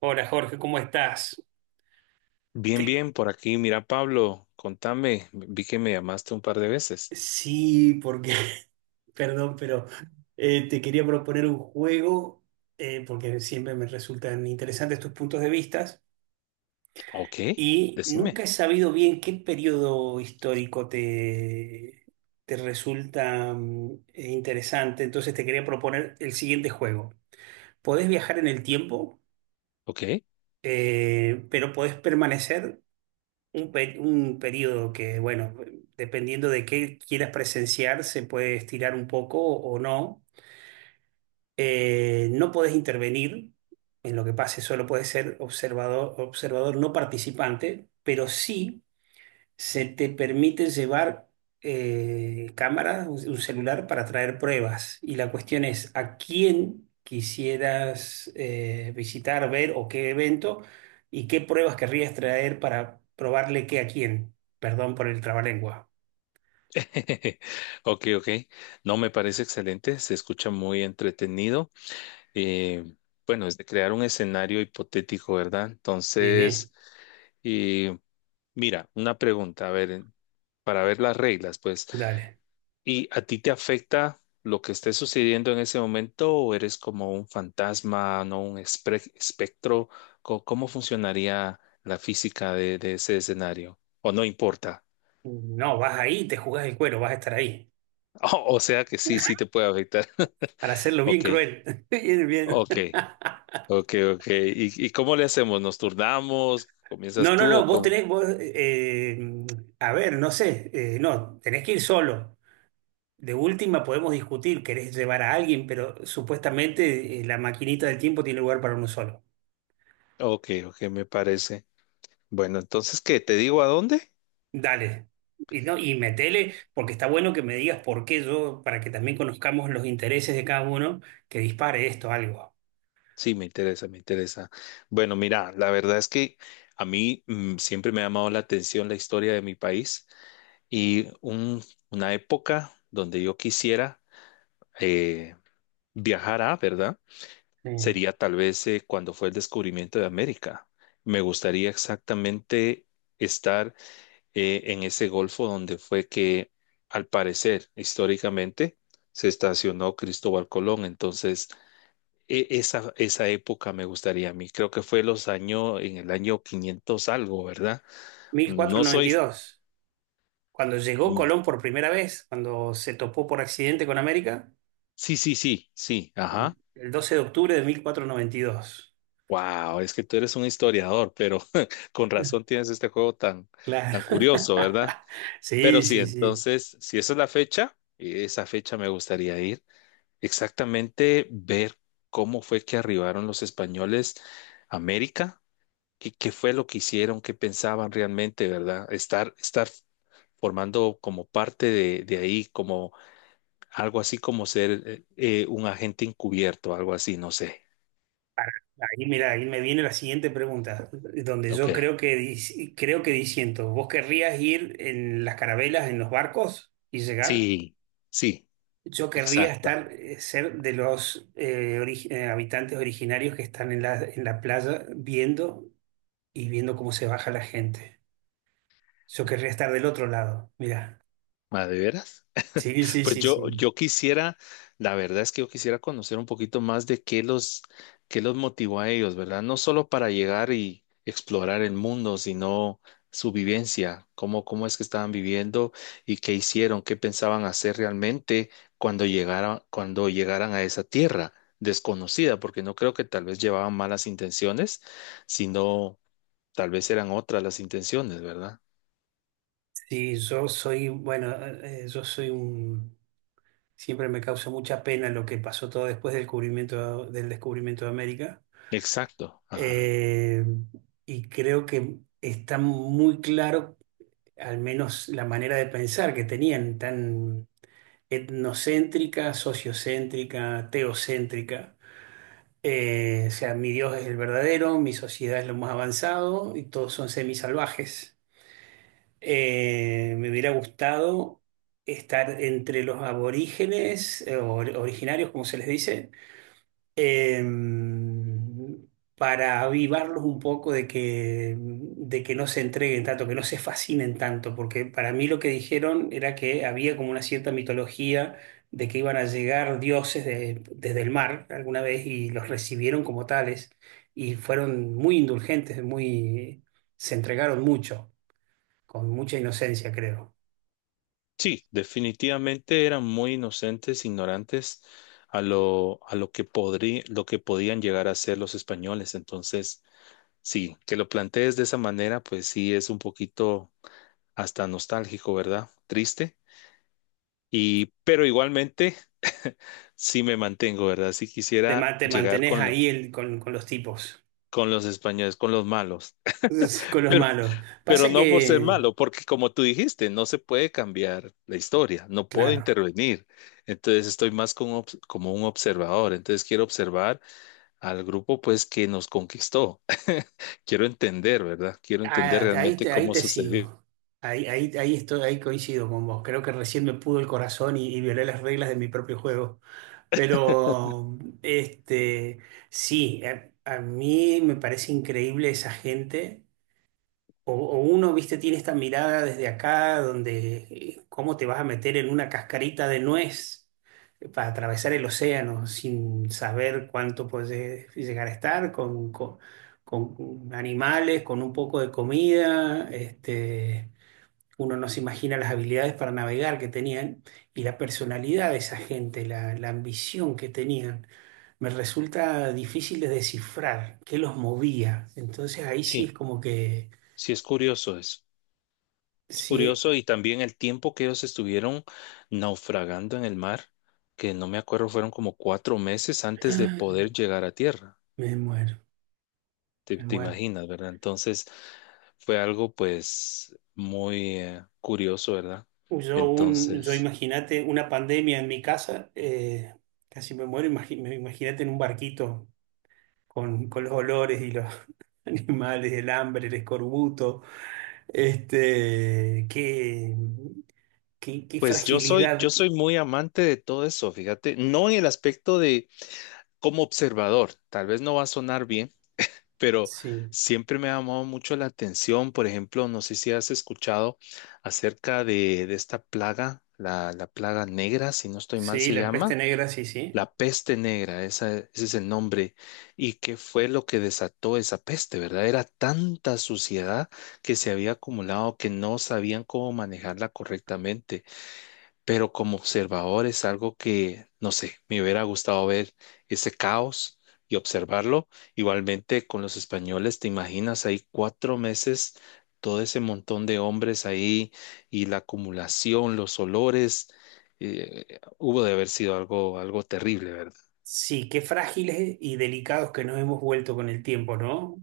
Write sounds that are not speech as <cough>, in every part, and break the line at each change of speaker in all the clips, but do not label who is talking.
Hola Jorge, ¿cómo estás?
Bien,
Te-
bien, por aquí. Mira, Pablo, contame. Vi que me llamaste un par de veces.
Sí, porque, <laughs> perdón, pero te quería proponer un juego, porque siempre me resultan interesantes tus puntos de vista,
Ok,
y
decime.
nunca he sabido bien qué periodo histórico te resulta interesante, entonces te quería proponer el siguiente juego. Podés viajar en el tiempo,
Ok,
pero podés permanecer un periodo que, bueno, dependiendo de qué quieras presenciar, se puede estirar un poco o no. No podés intervenir en lo que pase, solo puedes ser observador, observador no participante, pero sí se te permiten llevar cámaras, un celular para traer pruebas. Y la cuestión es, ¿a quién quisieras visitar, ver o qué evento y qué pruebas querrías traer para probarle qué a quién? Perdón por el trabalengua.
<laughs> ok, ok. No, me parece excelente. Se escucha muy entretenido. Eh, bueno, es de crear un escenario hipotético, ¿verdad?
Sí,
Entonces, y mira, una pregunta, a ver, para ver las reglas, pues.
dale.
¿Y a ti te afecta lo que esté sucediendo en ese momento o eres como un fantasma, no un espectro? ¿Cómo funcionaría la física de ese escenario? ¿O no importa? <laughs>
No, vas ahí, te jugás el cuero, vas a estar ahí.
O sea que sí, sí te puede afectar.
Para
<laughs>
hacerlo bien
Ok,
cruel. <laughs> Bien, bien.
ok, ok, ok. ¿Y cómo le hacemos? ¿Nos turnamos? ¿Comienzas
No, no,
tú o
no, vos
cómo?
tenés, vos, a ver, no sé, no, tenés que ir solo. De última podemos discutir, querés llevar a alguien, pero supuestamente la maquinita del tiempo tiene lugar para uno solo.
Ok, ok, me parece. Bueno, entonces, ¿qué? ¿Te digo a dónde?
Dale. Y, no, y metele, porque está bueno que me digas por qué yo, para que también conozcamos los intereses de cada uno, que dispare esto algo.
Sí, me interesa, me interesa. Bueno, mira, la verdad es que a mí siempre me ha llamado la atención la historia de mi país y una época donde yo quisiera eh, viajar a, ¿verdad?
Sí.
Sería tal vez cuando fue el descubrimiento de América. Me gustaría exactamente estar en ese golfo donde fue que, al parecer, históricamente, se estacionó Cristóbal Colón. Entonces, esa época me gustaría a mí. Creo que fue los años, en el año 500 algo, ¿verdad?
mil cuatrocientos
No
noventa
soy.
y dos. Cuando llegó
mm,
Colón por primera vez, cuando se topó por accidente con América,
Sí, sí, sí, sí,
el,
ajá.
el 12 de octubre de 1492.
Wow, es que tú eres un historiador, pero <laughs> con razón tienes este juego tan,
Claro.
curioso, ¿verdad?
<laughs>
Pero
Sí,
sí,
sí, sí.
entonces, si esa es la fecha, esa fecha me gustaría ir. Exactamente ver cómo fue que arribaron los españoles a América. ¿Qué fue lo que hicieron, qué pensaban realmente, ¿verdad? Estar formando como parte de ahí, como algo así como ser un agente encubierto, algo así, no sé.
Ahí, mira, ahí me viene la siguiente pregunta, donde
Ok.
yo creo que creo que diciendo, ¿vos querrías ir en las carabelas, en los barcos y llegar?
Sí, sí,
Yo querría
exacto.
estar, ser de los habitantes originarios que están en la playa viendo y viendo cómo se baja la gente. Yo querría estar del otro lado, mira.
Ah, ¿de veras?
Sí, sí,
Pues
sí,
yo,
sí.
yo quisiera, la verdad es que yo quisiera conocer un poquito más de qué los motivó a ellos, ¿verdad? No solo para llegar y explorar el mundo, sino su vivencia, cómo es que estaban viviendo y qué hicieron, qué pensaban hacer realmente cuando llegaran a esa tierra desconocida, porque no creo que tal vez llevaban malas intenciones, sino tal vez eran otras las intenciones, ¿verdad?
Sí, yo soy, bueno, yo soy un... Siempre me causa mucha pena lo que pasó todo después del descubrimiento de América.
Exacto. Ajá.
Eh, y creo que está muy claro, al menos la manera de pensar que tenían, tan etnocéntrica, sociocéntrica, teocéntrica. O sea, mi Dios es el verdadero, mi sociedad es lo más avanzado y todos son semisalvajes. Me hubiera gustado estar entre los aborígenes, or- originarios, como se les dice em, para avivarlos un poco de que no se entreguen tanto, que no se fascinen tanto, porque para mí lo que dijeron era que había como una cierta mitología de que iban a llegar dioses desde el mar alguna vez y los recibieron como tales y fueron muy indulgentes, muy, se entregaron mucho, con mucha inocencia, creo.
Sí, definitivamente eran muy inocentes, ignorantes a lo que podían llegar a ser los españoles. Entonces, sí, que lo plantees de esa manera, pues sí es un poquito hasta nostálgico, ¿verdad? Triste. Pero igualmente, <laughs> sí me mantengo, ¿verdad? Si
Te, ma-
quisiera
te
llegar
mantenés ahí con los tipos,
con los españoles, con los malos.
<laughs>
<laughs>
con los
pero.
malos.
Pero
Pasa
no por ser
que,
malo, porque como tú dijiste, no se puede cambiar la historia, no puedo
claro.
intervenir. Entonces estoy más como un observador. Entonces quiero observar al grupo pues que nos conquistó. <laughs> Quiero entender, ¿verdad? Quiero entender
Ah, ahí
realmente
te, ahí
cómo
te
sucedió.
sigo. Ahí estoy, ahí coincido con vos. Creo que recién me pudo el corazón y violé las reglas de mi propio juego. Pero, este, sí, a mí me parece increíble esa gente. O uno, viste, tiene esta mirada desde acá, donde cómo te vas a meter en una cascarita de nuez para atravesar el océano sin saber cuánto puedes llegar a estar, con animales, con un poco de comida. Uno no se imagina las habilidades para navegar que tenían y la personalidad de esa gente, la ambición que tenían. Me resulta difícil de descifrar qué los movía. Entonces ahí sí es
Sí,
como que...
sí es curioso eso. Es
si
curioso y también el tiempo que ellos estuvieron naufragando en el mar, que no me acuerdo, fueron como 4 meses antes de poder
<gasps>
llegar a tierra.
Me muero,
te,
me
te
muero.
imaginas, ¿verdad? Entonces fue algo pues muy curioso, ¿verdad?
Yo, un, yo
Entonces,
Imagínate una pandemia en mi casa, casi me muero. Imagínate en un barquito con los olores y los <laughs> animales, el hambre, el escorbuto. Este, qué, qué
pues yo soy,
fragilidad.
yo soy muy amante de todo eso, fíjate, no en el aspecto de como observador, tal vez no va a sonar bien, pero
Sí,
siempre me ha llamado mucho la atención, por ejemplo, no sé si has escuchado acerca de esta plaga, la plaga negra, si no estoy mal
sí,
se
la peste
llama.
negra, sí, sí.
La peste negra, ese es el nombre. ¿Y qué fue lo que desató esa peste, verdad? Era tanta suciedad que se había acumulado que no sabían cómo manejarla correctamente. Pero como observador es algo que, no sé, me hubiera gustado ver ese caos y observarlo. Igualmente con los españoles, ¿te imaginas ahí 4 meses? Todo ese montón de hombres ahí y la acumulación, los olores, hubo de haber sido algo, algo terrible, ¿verdad?
Sí, qué frágiles y delicados que nos hemos vuelto con el tiempo, ¿no?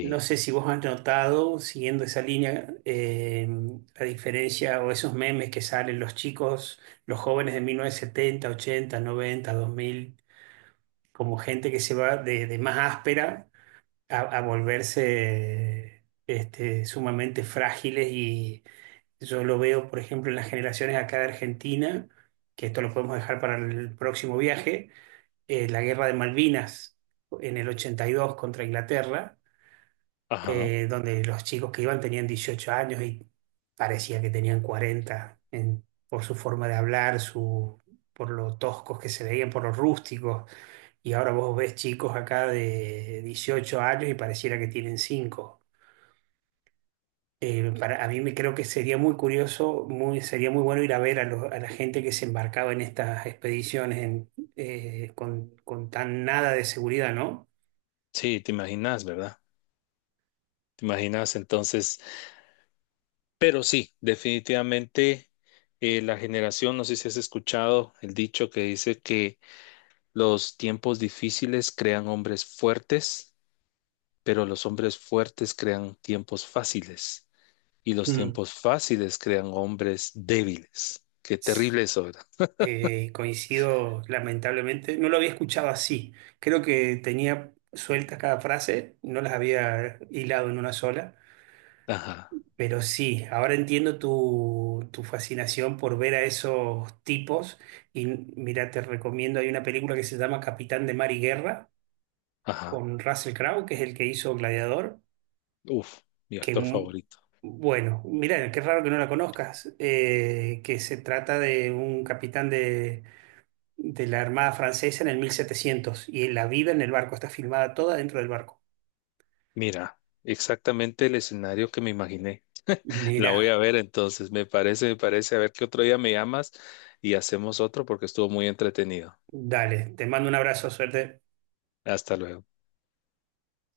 No sé si vos has notado, siguiendo esa línea, la diferencia o esos memes que salen los chicos, los jóvenes de 1970, 80, 90, 2000, como gente que se va de más áspera a volverse sumamente frágiles. Y yo lo veo, por ejemplo, en las generaciones acá de Argentina, que esto lo podemos dejar para el próximo viaje, la guerra de Malvinas en el 82 contra Inglaterra
ajá,
donde los chicos que iban tenían 18 años y parecía que tenían 40 por su forma de hablar, por lo toscos que se veían, por los rústicos. Y ahora vos ves chicos acá de 18 años y pareciera que tienen cinco. Para, a mí me creo que sería muy curioso, muy, sería muy bueno ir a ver a, a la gente que se embarcaba en estas expediciones en, con tan nada de seguridad, ¿no?
sí, te, imaginas, ¿verdad? Te imaginas entonces, pero sí, definitivamente la generación, no sé si has escuchado el dicho que dice que los tiempos difíciles crean hombres fuertes, pero los hombres fuertes crean tiempos fáciles y los
Mm.
tiempos fáciles crean hombres débiles. Qué terrible eso, ¿verdad?
Coincido, lamentablemente. No lo había escuchado así. Creo que tenía sueltas cada frase, no las había hilado en una sola.
Ajá,
Pero sí, ahora entiendo tu, fascinación por ver a esos tipos. Y mira, te recomiendo, hay una película que se llama Capitán de Mar y Guerra,
ajá,
con Russell Crowe, que es el que hizo Gladiador,
uf, mi
que,
actor favorito.
bueno, mira, qué raro que no la conozcas, que se trata de un capitán de la Armada Francesa en el 1700 y la vida en el barco está filmada toda dentro del barco.
Mira, exactamente el escenario que me imaginé. La voy a
Mira,
ver entonces, me parece, me parece. A ver qué otro día me llamas y hacemos otro porque estuvo muy entretenido.
dale, te mando un abrazo, suerte.
Hasta luego.